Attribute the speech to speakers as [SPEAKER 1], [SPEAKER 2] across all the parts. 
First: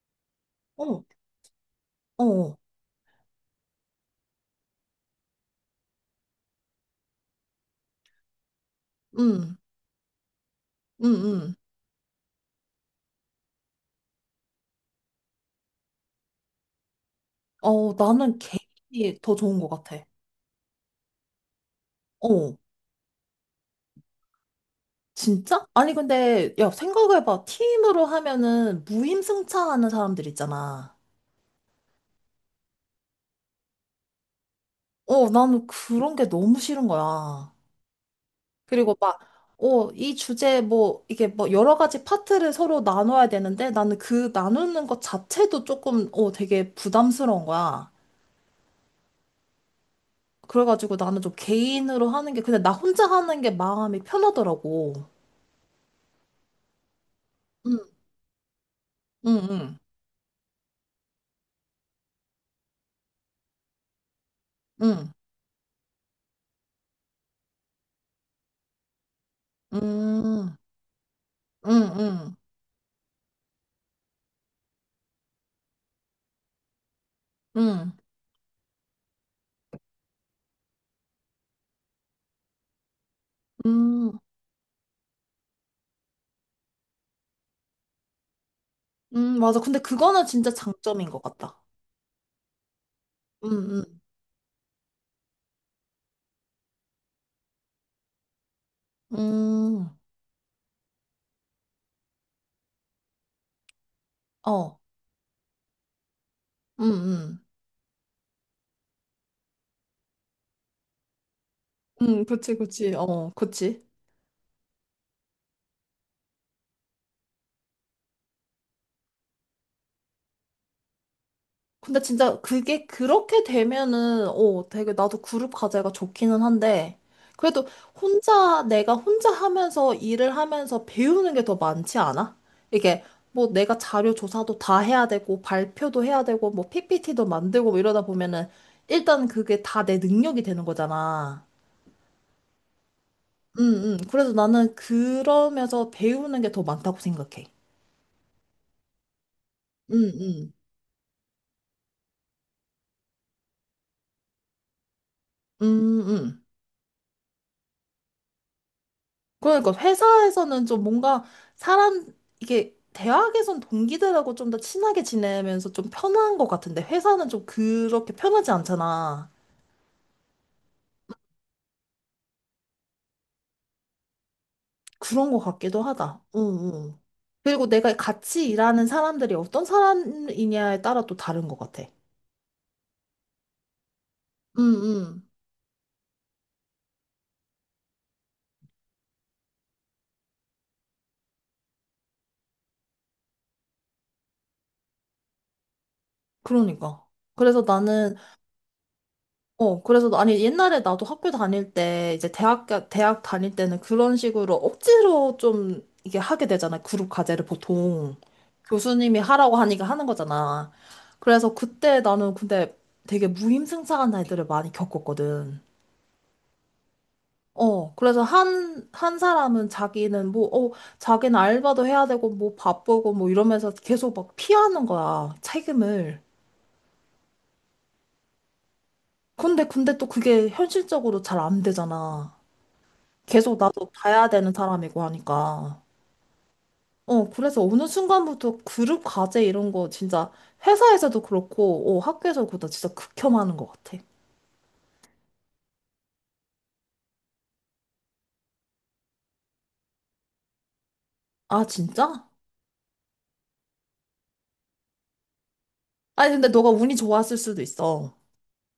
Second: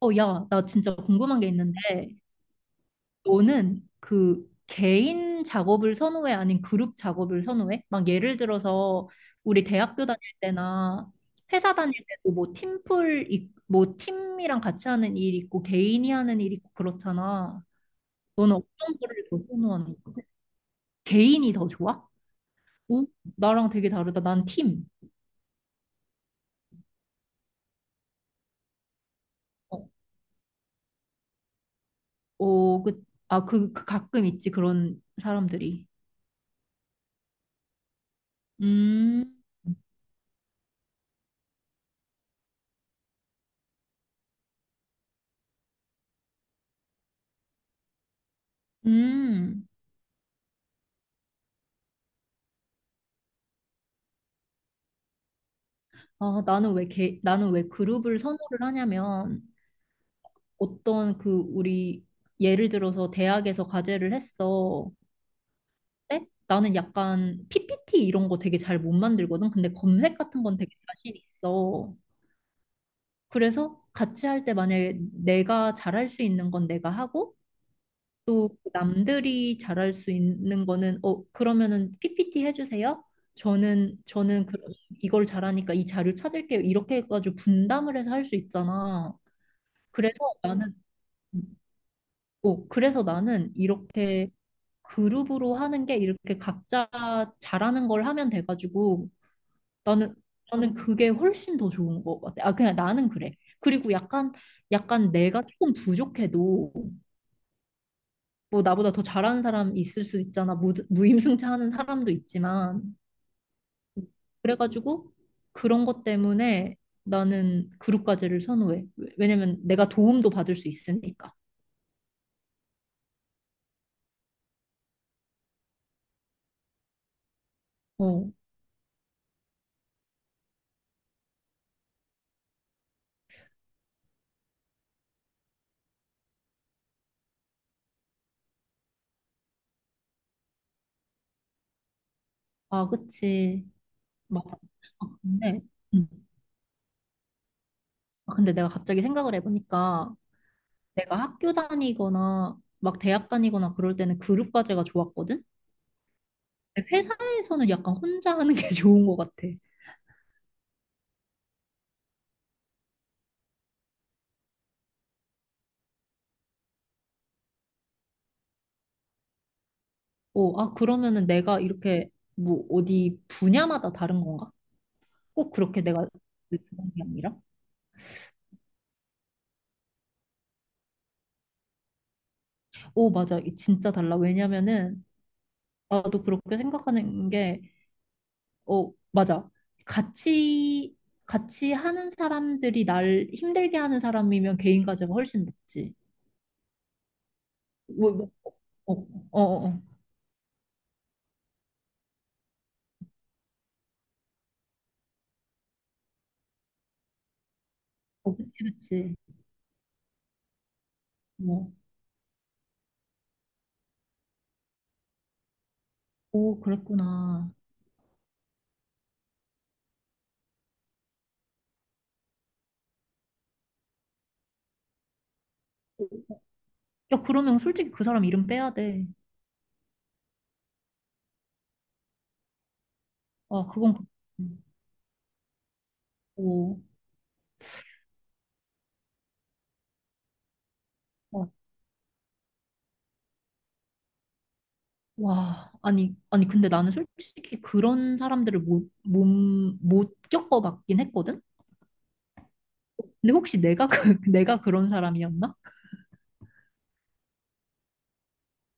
[SPEAKER 1] 야, 나 진짜
[SPEAKER 2] 어,
[SPEAKER 1] 궁금한 게 있는데,
[SPEAKER 2] 어,
[SPEAKER 1] 너는 그 개인 작업을 선호해? 아니면 그룹 작업을 선호해? 막 예를 들어서
[SPEAKER 2] 음,
[SPEAKER 1] 우리 대학교 다닐
[SPEAKER 2] 음,
[SPEAKER 1] 때나
[SPEAKER 2] 음.
[SPEAKER 1] 회사 다닐 때도 뭐 팀플, 뭐 팀이랑 같이 하는 일 있고 개인이 하는 일 있고 그렇잖아.
[SPEAKER 2] 어, 나는
[SPEAKER 1] 너는 어떤
[SPEAKER 2] 개인이
[SPEAKER 1] 거를
[SPEAKER 2] 더
[SPEAKER 1] 더
[SPEAKER 2] 좋은 것
[SPEAKER 1] 선호하는
[SPEAKER 2] 같아.
[SPEAKER 1] 거야? 개인이 더 좋아?
[SPEAKER 2] 어,
[SPEAKER 1] 오, 나랑 되게 다르다. 난 팀.
[SPEAKER 2] 진짜? 아니, 근데, 야, 생각해봐. 팀으로 하면은
[SPEAKER 1] 어,
[SPEAKER 2] 무임승차하는 사람들 있잖아.
[SPEAKER 1] 그 가끔 있지, 그런
[SPEAKER 2] 어, 나는
[SPEAKER 1] 사람들이.
[SPEAKER 2] 그런 게 너무 싫은 거야. 그리고 막,
[SPEAKER 1] 음,
[SPEAKER 2] 어, 이 주제 뭐, 이게 뭐 여러 가지 파트를 서로 나눠야 되는데 나는 그 나누는 것 자체도 조금, 어, 되게 부담스러운 거야.
[SPEAKER 1] 음.
[SPEAKER 2] 그래가지고 나는 좀 개인으로 하는 게, 근데 나 혼자 하는 게 마음이 편하더라고.
[SPEAKER 1] 나는 왜
[SPEAKER 2] 응.
[SPEAKER 1] 그룹을 선호를
[SPEAKER 2] 응,
[SPEAKER 1] 하냐면
[SPEAKER 2] 응,
[SPEAKER 1] 어떤 그 우리 예를 들어서 대학에서 과제를 했어.
[SPEAKER 2] 응,
[SPEAKER 1] 근데 나는 약간 PPT 이런 거 되게 잘 못 만들거든. 근데
[SPEAKER 2] 응,
[SPEAKER 1] 검색 같은
[SPEAKER 2] 응,
[SPEAKER 1] 건 되게 자신 있어.
[SPEAKER 2] 응,
[SPEAKER 1] 그래서 같이 할 때 만약에 내가 잘할 수 있는 건 내가 하고
[SPEAKER 2] 응,
[SPEAKER 1] 또 그 남들이 잘할 수 있는 거는 어 그러면은 PPT 해주세요. 저는
[SPEAKER 2] 응,
[SPEAKER 1] 저는 그, 이걸 잘하니까 이 자료 찾을게요. 이렇게 해가지고 분담을 해서 할 수 있잖아.
[SPEAKER 2] 응. 맞아. 근데
[SPEAKER 1] 그래서
[SPEAKER 2] 그거는 진짜
[SPEAKER 1] 나는,
[SPEAKER 2] 장점인 것 같다.
[SPEAKER 1] 그래서
[SPEAKER 2] 응,
[SPEAKER 1] 나는
[SPEAKER 2] 응,
[SPEAKER 1] 이렇게 그룹으로 하는 게 이렇게 각자 잘하는 걸 하면 돼가지고
[SPEAKER 2] 응,
[SPEAKER 1] 나는, 나는 그게 훨씬 더 좋은 것 같아. 아, 그냥 나는 그래. 그리고 약간,
[SPEAKER 2] 어,
[SPEAKER 1] 약간 내가 조금 부족해도
[SPEAKER 2] 응, 응,
[SPEAKER 1] 뭐 나보다 더 잘하는 사람 있을 수 있잖아. 무임승차 하는 사람도
[SPEAKER 2] 응, 그치, 그치,
[SPEAKER 1] 있지만.
[SPEAKER 2] 어, 그치.
[SPEAKER 1] 그래가지고 그런 것 때문에 나는 그룹 까지를 선호해. 왜냐면 내가 도움도 받을 수 있으니까.
[SPEAKER 2] 근데 진짜 그게 그렇게 되면은, 어, 되게 나도 그룹 과제가 좋기는 한데, 그래도
[SPEAKER 1] 어.
[SPEAKER 2] 혼자, 내가 혼자 하면서 일을 하면서 배우는 게 더 많지 않아? 이게 뭐 내가 자료 조사도 다 해야 되고, 발표도 해야 되고, 뭐 PPT도 만들고 뭐 이러다 보면은, 일단 그게 다 내 능력이 되는 거잖아.
[SPEAKER 1] 아,
[SPEAKER 2] 응,
[SPEAKER 1] 그치.
[SPEAKER 2] 응. 그래서
[SPEAKER 1] 막,
[SPEAKER 2] 나는
[SPEAKER 1] 아, 근데,
[SPEAKER 2] 그러면서
[SPEAKER 1] 음.
[SPEAKER 2] 배우는 게 더 많다고 생각해.
[SPEAKER 1] 아, 근데 내가 갑자기 생각을
[SPEAKER 2] 응,
[SPEAKER 1] 해보니까
[SPEAKER 2] 응.
[SPEAKER 1] 내가 학교 다니거나 막 대학 다니거나 그럴 때는 그룹 과제가 좋았거든?
[SPEAKER 2] 응, 응.
[SPEAKER 1] 근데 회사에서는 약간 혼자 하는 게 좋은 것 같아.
[SPEAKER 2] 그러니까 회사에서는 좀 뭔가 사람 이게 대학에선 동기들하고 좀 더 친하게 지내면서 좀 편한 것 같은데 회사는 좀 그렇게 편하지 않잖아.
[SPEAKER 1] 어, 아, 그러면은 내가 이렇게 뭐 어디 분야마다 다른 건가?
[SPEAKER 2] 그런 것
[SPEAKER 1] 꼭 그렇게
[SPEAKER 2] 같기도
[SPEAKER 1] 내가
[SPEAKER 2] 하다. 응,
[SPEAKER 1] 그런
[SPEAKER 2] 응.
[SPEAKER 1] 게 아니라?
[SPEAKER 2] 그리고 내가 같이 일하는 사람들이 어떤 사람이냐에 따라 또 다른 것 같아.
[SPEAKER 1] 오, 맞아. 이 진짜 달라.
[SPEAKER 2] 응,
[SPEAKER 1] 왜냐면은
[SPEAKER 2] 응.
[SPEAKER 1] 나도 그렇게 생각하는 게 어, 맞아. 같이, 같이 하는 사람들이 날 힘들게 하는 사람이면 개인 가제가 훨씬 낫지.
[SPEAKER 2] 그러니까. 그래서
[SPEAKER 1] 뭐,
[SPEAKER 2] 나는
[SPEAKER 1] 뭐, 어, 어, 어, 어,
[SPEAKER 2] 어, 그래서 아니 옛날에 나도 학교 다닐 때 이제 대학 다닐 때는 그런 식으로 억지로 좀 이게 하게 되잖아. 그룹 과제를 보통
[SPEAKER 1] 그치, 그치.
[SPEAKER 2] 교수님이 하라고 하니까 하는 거잖아. 그래서
[SPEAKER 1] 뭐,
[SPEAKER 2] 그때 나는 근데 되게 무임승차한 아이들을 많이 겪었거든.
[SPEAKER 1] 오, 그랬구나.
[SPEAKER 2] 어, 그래서 한 사람은 자기는 뭐, 어, 자기는 알바도 해야 되고, 뭐 바쁘고, 뭐 이러면서 계속 막 피하는 거야, 책임을.
[SPEAKER 1] 야, 그러면 솔직히 그 사람 이름 빼야 돼.
[SPEAKER 2] 근데 또 그게 현실적으로 잘 안 되잖아. 계속
[SPEAKER 1] 아,
[SPEAKER 2] 나도
[SPEAKER 1] 그건, 그-
[SPEAKER 2] 봐야 되는
[SPEAKER 1] 음,
[SPEAKER 2] 사람이고 하니까.
[SPEAKER 1] 오,
[SPEAKER 2] 어, 그래서 어느 순간부터 그룹 과제 이런 거 진짜 회사에서도
[SPEAKER 1] 어,
[SPEAKER 2] 그렇고, 어, 학교에서도 그렇다. 진짜 극혐하는 것 같아.
[SPEAKER 1] 와, 아니, 아니, 근데 나는 솔직히 그런 사람들을 못 겪어봤긴 했거든?
[SPEAKER 2] 아, 진짜?
[SPEAKER 1] 근데 혹시 내가, 그, 내가 그런 사람이었나?
[SPEAKER 2] 아니, 근데 너가 운이 좋았을 수도 있어.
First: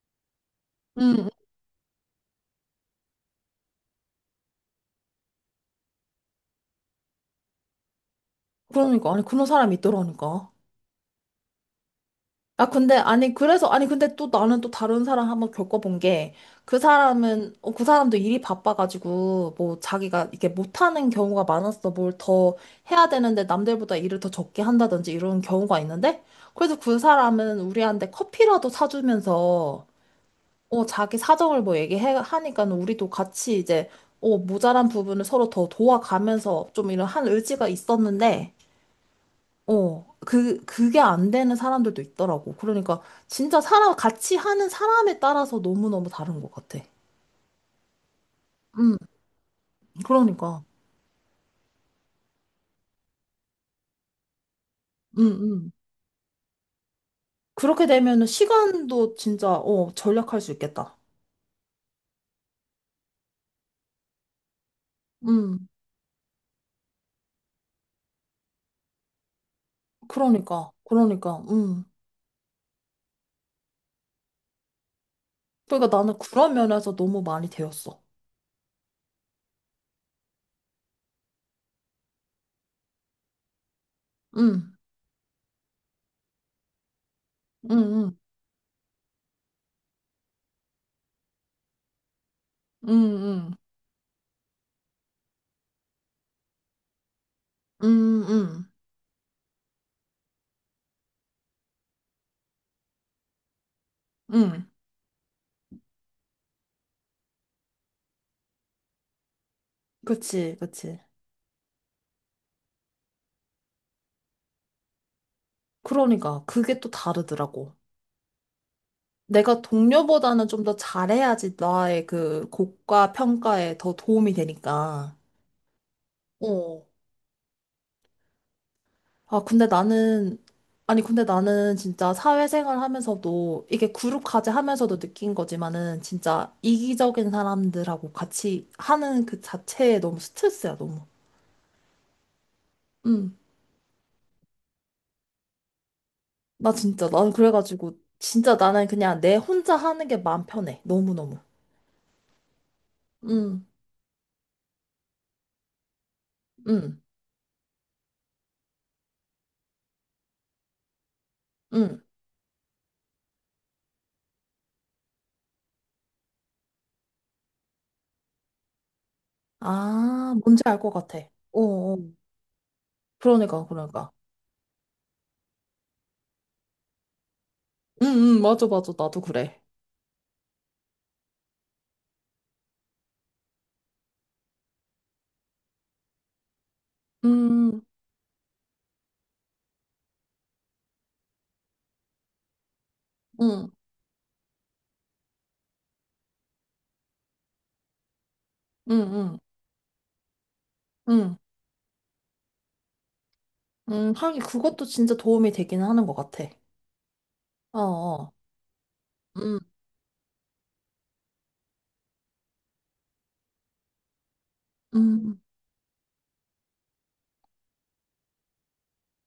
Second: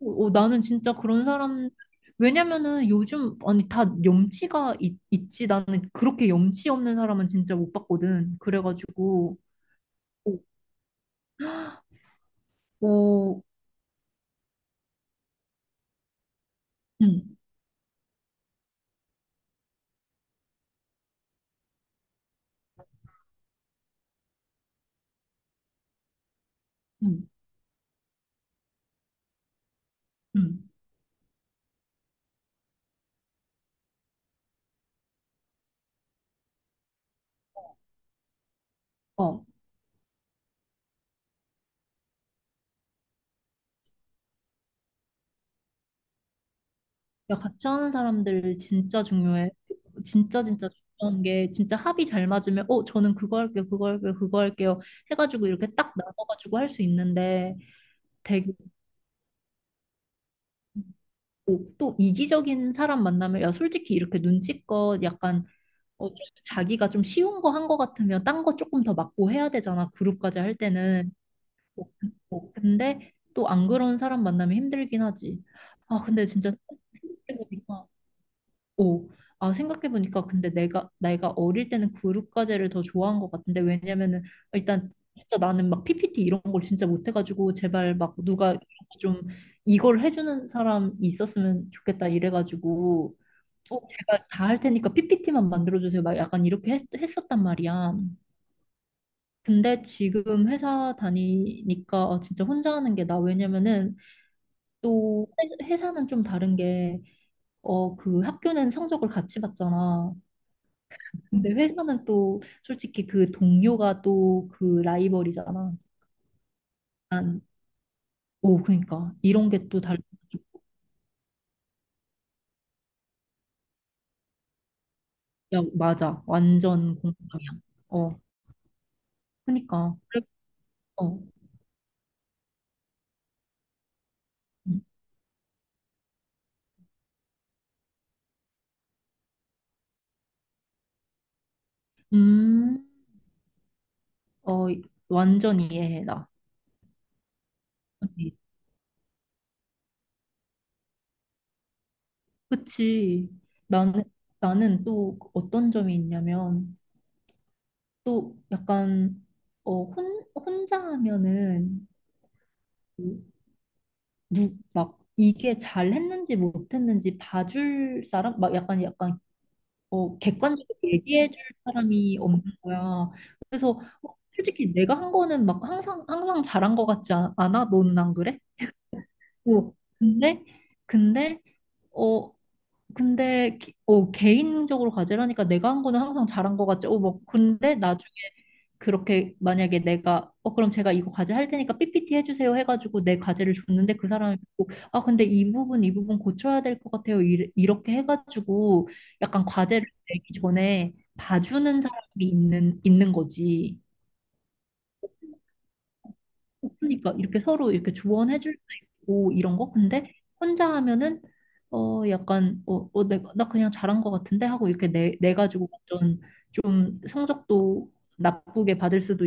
[SPEAKER 1] 나는 진짜
[SPEAKER 2] 응,
[SPEAKER 1] 그런
[SPEAKER 2] 응.
[SPEAKER 1] 사람, 왜냐면은 요즘, 아니, 다 염치가 있지. 나는 그렇게 염치 없는 사람은 진짜 못 봤거든.
[SPEAKER 2] 그러니까. 아니,
[SPEAKER 1] 그래가지고,
[SPEAKER 2] 그런 사람이
[SPEAKER 1] 어,
[SPEAKER 2] 있더라니까. 아, 근데, 아니,
[SPEAKER 1] 어,
[SPEAKER 2] 그래서, 아니, 근데 또 나는 또 다른 사람 한번 겪어본 게, 그
[SPEAKER 1] 응,
[SPEAKER 2] 사람은, 어, 그 사람도 일이 바빠가지고, 뭐, 자기가 이게 못하는 경우가 많았어. 뭘 더 해야 되는데, 남들보다 일을 더 적게 한다든지, 이런 경우가 있는데, 그래서 그
[SPEAKER 1] 응,
[SPEAKER 2] 사람은 우리한테 커피라도 사주면서,
[SPEAKER 1] 응.
[SPEAKER 2] 어, 자기 사정을 뭐 얘기해, 하니까 우리도 같이 이제, 어, 모자란 부분을 서로 더 도와가면서 좀 이런 한 의지가 있었는데,
[SPEAKER 1] 어.
[SPEAKER 2] 어, 그게 안 되는 사람들도 있더라고. 그러니까 진짜 사람, 같이 하는 사람에 따라서 너무너무 다른 것 같아.
[SPEAKER 1] 야, 같이 하는 사람들
[SPEAKER 2] 음,
[SPEAKER 1] 진짜 중요해.
[SPEAKER 2] 그러니까.
[SPEAKER 1] 진짜 중요한 게, 진짜 합이 잘 맞으면, 어, 저는 그거 할게요, 그거 할게요, 그거 할게요.
[SPEAKER 2] 음,
[SPEAKER 1] 해가지고 이렇게
[SPEAKER 2] 음.
[SPEAKER 1] 딱 나눠가지고 할 수 있는데,
[SPEAKER 2] 그렇게 되면은
[SPEAKER 1] 되게,
[SPEAKER 2] 시간도 진짜, 어, 절약할 수 있겠다.
[SPEAKER 1] 또, 또 이기적인 사람 만나면, 야, 솔직히 이렇게 눈치껏 약간
[SPEAKER 2] 음,
[SPEAKER 1] 좀 자기가 좀 쉬운 거 한 거 같으면 딴 거 조금 더 맞고 해야 되잖아. 그룹까지 할
[SPEAKER 2] 그러니까.
[SPEAKER 1] 때는.
[SPEAKER 2] 그러니까.
[SPEAKER 1] 어,
[SPEAKER 2] 음.
[SPEAKER 1] 어, 근데 또 안 그런 사람 만나면 힘들긴 하지.
[SPEAKER 2] 그러니까
[SPEAKER 1] 아,
[SPEAKER 2] 나는
[SPEAKER 1] 근데 진짜
[SPEAKER 2] 그런 면에서 너무 많이
[SPEAKER 1] 생각해보니까,
[SPEAKER 2] 배웠어.
[SPEAKER 1] 오, 아, 생각해보니까 근데 내가 어릴 때는 그룹 과제를 더 좋아한 것 같은데, 왜냐면은
[SPEAKER 2] 음,
[SPEAKER 1] 일단 진짜 나는 막 PPT 이런 걸 진짜 못해가지고,
[SPEAKER 2] 음,
[SPEAKER 1] 제발 막
[SPEAKER 2] 음,
[SPEAKER 1] 누가 좀 이걸 해주는 사람이 있었으면 좋겠다
[SPEAKER 2] 음,
[SPEAKER 1] 이래가지고,
[SPEAKER 2] 음,
[SPEAKER 1] 어, 제가 다 할 테니까 PPT만 만들어주세요. 막 약간 이렇게 했었단 말이야.
[SPEAKER 2] 음, 음.
[SPEAKER 1] 근데 지금 회사 다니니까 아, 진짜 혼자 하는 게 나 왜냐면은
[SPEAKER 2] 음.
[SPEAKER 1] 또 회사는 좀 다른 게 어, 그 학교는 성적을 같이 봤잖아.
[SPEAKER 2] 그치, 그치.
[SPEAKER 1] 근데 회사는 또 솔직히 그 동료가 또 그 라이벌이잖아.
[SPEAKER 2] 그러니까. 그게 또
[SPEAKER 1] 난,
[SPEAKER 2] 다르더라고.
[SPEAKER 1] 오, 그러니까 이런
[SPEAKER 2] 내가
[SPEAKER 1] 게 또 달,
[SPEAKER 2] 동료보다는 좀 더 잘해야지 나의 그 곡과 평가에 더 도움이 되니까.
[SPEAKER 1] 야, 맞아.
[SPEAKER 2] 어,
[SPEAKER 1] 완전 공감이야. 어,
[SPEAKER 2] 아, 근데
[SPEAKER 1] 그러니까.
[SPEAKER 2] 나는, 아니,
[SPEAKER 1] 어.
[SPEAKER 2] 근데 나는 진짜 사회생활 하면서도, 이게 그룹 과제
[SPEAKER 1] 음,
[SPEAKER 2] 하면서도 느낀 거지만은, 진짜 이기적인 사람들하고 같이 하는 그 자체에 너무 스트레스야, 너무.
[SPEAKER 1] 음,
[SPEAKER 2] 응.
[SPEAKER 1] 어, 완전 이해해, 나.
[SPEAKER 2] 나 진짜, 나는 그래가지고,
[SPEAKER 1] 네.
[SPEAKER 2] 진짜 나는 그냥 내 혼자 하는 게 마음 편해. 너무너무.
[SPEAKER 1] 그치.
[SPEAKER 2] 응,
[SPEAKER 1] 나는, 나는 또 어떤 점이 있냐면,
[SPEAKER 2] 응,
[SPEAKER 1] 또 약간, 어, 혼자 하면은,
[SPEAKER 2] 응.
[SPEAKER 1] 그 이게 잘 했는지 못했는지 봐줄 사람? 막 약간, 약간, 어,
[SPEAKER 2] 아, 뭔지
[SPEAKER 1] 객관적으로
[SPEAKER 2] 알 것 같아.
[SPEAKER 1] 얘기해줄
[SPEAKER 2] 어, 어.
[SPEAKER 1] 사람이 없는 거야.
[SPEAKER 2] 그러니까,
[SPEAKER 1] 그래서,
[SPEAKER 2] 그러니까.
[SPEAKER 1] 어, 솔직히 내가 한 거는 막 항상, 항상 잘한 거 같지 않아? 너는
[SPEAKER 2] 응,
[SPEAKER 1] 안 그래?
[SPEAKER 2] 응, 맞아, 맞아. 나도 그래.
[SPEAKER 1] 어. 근데, 근데, 어, 근데 개인적으로 가지라니까 내가 한 거는 항상 잘한 것 같지. 어, 뭐 근데
[SPEAKER 2] 음,
[SPEAKER 1] 나중에 그렇게 만약에 내가 어 그럼 제가 이거 과제 할 테니까 PPT 해주세요 해가지고 내 과제를
[SPEAKER 2] 응,
[SPEAKER 1] 줬는데 그 사람이 보고 아 근데 이 부분 이 부분 고쳐야 될 것 같아요. 이렇게 해가지고
[SPEAKER 2] 응, 응,
[SPEAKER 1] 약간 과제를 내기 전에
[SPEAKER 2] 응.
[SPEAKER 1] 봐주는 사람이 있는 거지.
[SPEAKER 2] 하긴 그것도 진짜 도움이 되기는 하는 것 같아.
[SPEAKER 1] 그러니까 이렇게 서로
[SPEAKER 2] 어,
[SPEAKER 1] 이렇게
[SPEAKER 2] 어.
[SPEAKER 1] 조언해 줄 수 있고 이런
[SPEAKER 2] 음,
[SPEAKER 1] 거 근데 혼자 하면은 어 약간 내가 나 그냥 잘한 것 같은데 하고 이렇게 내
[SPEAKER 2] 음,
[SPEAKER 1] 가지고 완전 좀 성적도 나쁘게 받을 수도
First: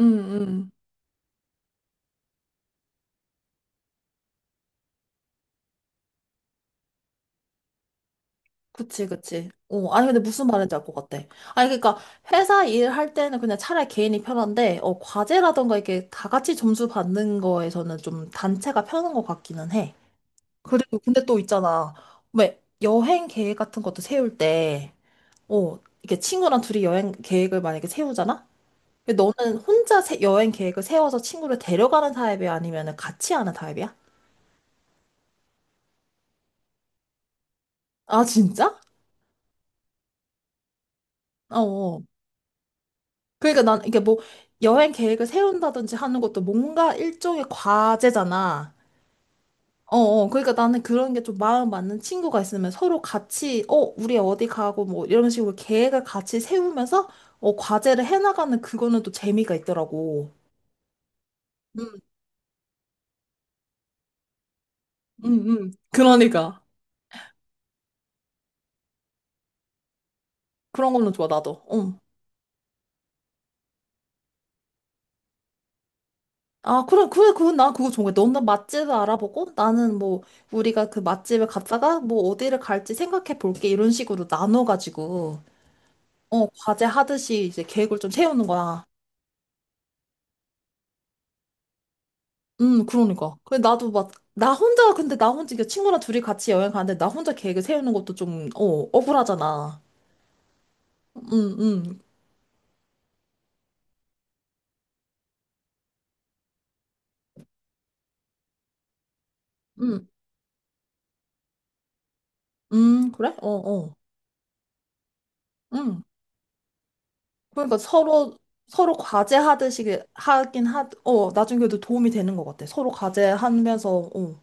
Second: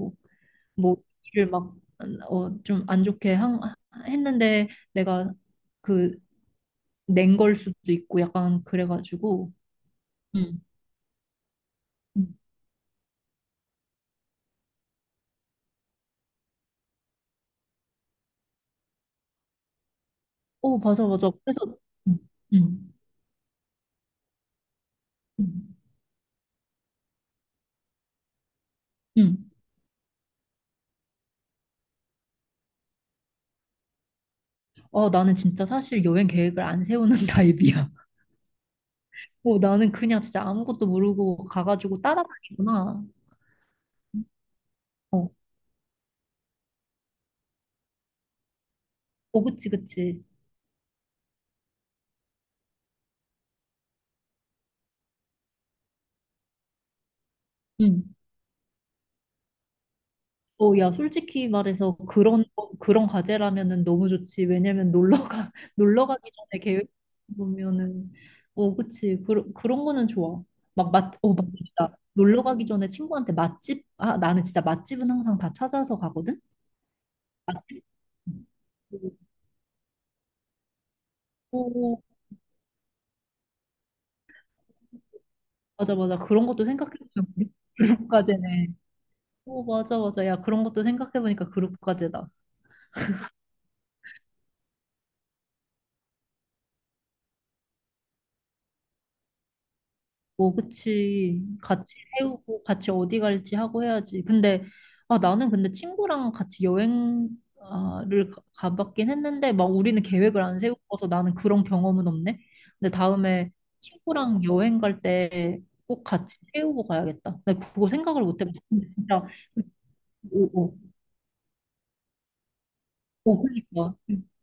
[SPEAKER 2] 음, 음.
[SPEAKER 1] 뭐 일을 막어좀 안 좋게 했는데 내가 그 낸 걸 수도 있고 약간
[SPEAKER 2] 그치, 그치.
[SPEAKER 1] 그래가지고
[SPEAKER 2] 어, 아니, 근데 무슨
[SPEAKER 1] 음.
[SPEAKER 2] 말인지 알 것 같아. 아니, 그러니까
[SPEAKER 1] 음.
[SPEAKER 2] 회사 일 할 때는 그냥 차라리 개인이 편한데, 어, 과제라던가 이게 다 같이 점수 받는 거에서는 좀 단체가 편한 것 같기는 해.
[SPEAKER 1] 어
[SPEAKER 2] 그리고
[SPEAKER 1] 맞아
[SPEAKER 2] 근데
[SPEAKER 1] 맞아
[SPEAKER 2] 또
[SPEAKER 1] 그래서
[SPEAKER 2] 있잖아.
[SPEAKER 1] 음.
[SPEAKER 2] 왜
[SPEAKER 1] 음.
[SPEAKER 2] 여행 계획 같은 것도 세울 때,
[SPEAKER 1] 음.
[SPEAKER 2] 어, 이렇게 친구랑 둘이 여행 계획을 만약에 세우잖아? 근데
[SPEAKER 1] 음.
[SPEAKER 2] 너는 혼자 여행 계획을 세워서 친구를 데려가는 타입이야? 아니면 같이 하는 타입이야?
[SPEAKER 1] 어, 나는 진짜 사실 여행 계획을 안 세우는 타입이야.
[SPEAKER 2] 아, 진짜?
[SPEAKER 1] 어, 나는 그냥 진짜 아무것도 모르고
[SPEAKER 2] 어.
[SPEAKER 1] 가가지고
[SPEAKER 2] 어.
[SPEAKER 1] 따라다니구나.
[SPEAKER 2] 그러니까 난 이게 뭐 여행 계획을
[SPEAKER 1] 어,
[SPEAKER 2] 세운다든지 하는 것도 뭔가 일종의 과제잖아.
[SPEAKER 1] 어, 그치,
[SPEAKER 2] 어,
[SPEAKER 1] 그치.
[SPEAKER 2] 어. 그러니까 나는 그런 게 좀 마음 맞는 친구가 있으면 서로 같이, 어, 우리 어디 가고 뭐 이런 식으로 계획을 같이 세우면서 어,
[SPEAKER 1] 응.
[SPEAKER 2] 과제를 해나가는 그거는 또 재미가 있더라고.
[SPEAKER 1] 어, 야, 솔직히 말해서
[SPEAKER 2] 음,
[SPEAKER 1] 그런 과제라면은 너무 좋지. 왜냐면
[SPEAKER 2] 음,
[SPEAKER 1] 놀러 가기 전에
[SPEAKER 2] 그러니까.
[SPEAKER 1] 계획 보면은, 어, 그치. 그런 거는 좋아.
[SPEAKER 2] 그런 거는 좋아, 나도.
[SPEAKER 1] 맞다
[SPEAKER 2] 응.
[SPEAKER 1] 놀러 가기 전에 아, 나는 진짜 맛집은 항상 다 찾아서 가거든?
[SPEAKER 2] 아, 그래, 그래, 그건 나
[SPEAKER 1] 맛집?
[SPEAKER 2] 그거 좋은 거야. 너는 맛집을 알아보고 나는 뭐 우리가 그 맛집을 갔다가
[SPEAKER 1] 오,
[SPEAKER 2] 뭐 어디를 갈지 생각해 볼게. 이런 식으로 나눠가지고,
[SPEAKER 1] 맞아, 맞아.
[SPEAKER 2] 어,
[SPEAKER 1] 그런 것도
[SPEAKER 2] 과제
[SPEAKER 1] 생각해보면
[SPEAKER 2] 하듯이 이제 계획을
[SPEAKER 1] 그런
[SPEAKER 2] 좀 세우는
[SPEAKER 1] 과제네.
[SPEAKER 2] 거야.
[SPEAKER 1] 오, 맞아, 맞아. 야, 그런 것도 생각해보니까 그룹까지다.
[SPEAKER 2] 그러니까. 그래, 나도 막, 나 혼자, 근데 나 혼자, 이게 친구랑 둘이 같이 여행 가는데 나 혼자 계획을 세우는 것도 좀, 어, 억울하잖아.
[SPEAKER 1] 뭐,
[SPEAKER 2] 음,
[SPEAKER 1] 그치. 같이
[SPEAKER 2] 음,
[SPEAKER 1] 세우고, 같이 어디 갈지 하고 해야지. 근데, 아, 나는 근데 친구랑 같이 여행을 가봤긴 했는데, 막 우리는
[SPEAKER 2] 음,
[SPEAKER 1] 계획을 안 세우고서 나는 그런 경험은 없네. 근데
[SPEAKER 2] 그래? 어,
[SPEAKER 1] 다음에
[SPEAKER 2] 어.
[SPEAKER 1] 친구랑 여행 갈 때
[SPEAKER 2] 음.
[SPEAKER 1] 꼭 같이 세우고 가야겠다. 근데
[SPEAKER 2] 그러니까
[SPEAKER 1] 그거 생각을
[SPEAKER 2] 서로,
[SPEAKER 1] 못 해봤어. 근데
[SPEAKER 2] 서로
[SPEAKER 1] 진짜,
[SPEAKER 2] 과제 하듯이
[SPEAKER 1] 오,
[SPEAKER 2] 하긴
[SPEAKER 1] 오,
[SPEAKER 2] 하, 어, 나중에도 도움이 되는 것 같아. 서로 과제
[SPEAKER 1] 오,
[SPEAKER 2] 하면서,
[SPEAKER 1] 그니까.
[SPEAKER 2] 어.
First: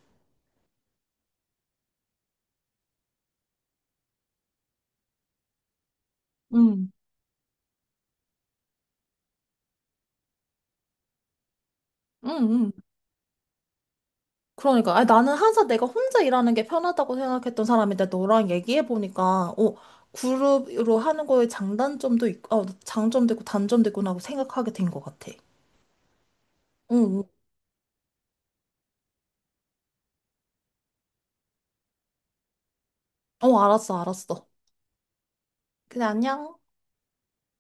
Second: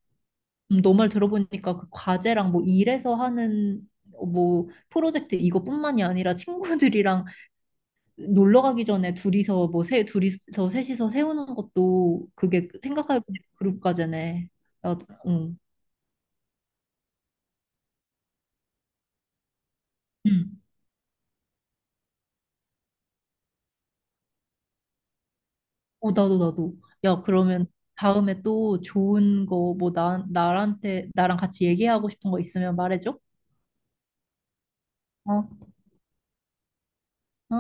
[SPEAKER 1] 너말 들어보니까 그 과제랑 뭐 일에서 하는 뭐 프로젝트 이거뿐만이 아니라
[SPEAKER 2] 응
[SPEAKER 1] 친구들이랑 놀러 가기 전에 둘이서 둘이서 셋이서 세우는 것도
[SPEAKER 2] 응
[SPEAKER 1] 그게
[SPEAKER 2] 응
[SPEAKER 1] 생각해보니 그룹 과제네.
[SPEAKER 2] 그러니까.
[SPEAKER 1] 야,
[SPEAKER 2] 아니, 나는
[SPEAKER 1] 응.
[SPEAKER 2] 항상 내가 혼자 일하는 게 편하다고 생각했던 사람인데, 너랑 얘기해보니까, 어,
[SPEAKER 1] 응.
[SPEAKER 2] 그룹으로 하는 거에 장단점도 있고, 어, 장점도 있고, 단점도 있구나 하고 생각하게 된 것 같아.
[SPEAKER 1] 어, 나도 나도.
[SPEAKER 2] 응,
[SPEAKER 1] 야,
[SPEAKER 2] 응.
[SPEAKER 1] 그러면 다음에 또 좋은 거 뭐 나한테 나랑 같이 얘기하고 싶은 거 있으면 말해줘.
[SPEAKER 2] 어, 알았어, 알았어.
[SPEAKER 1] 어?
[SPEAKER 2] 그래, 안녕.
[SPEAKER 1] 어?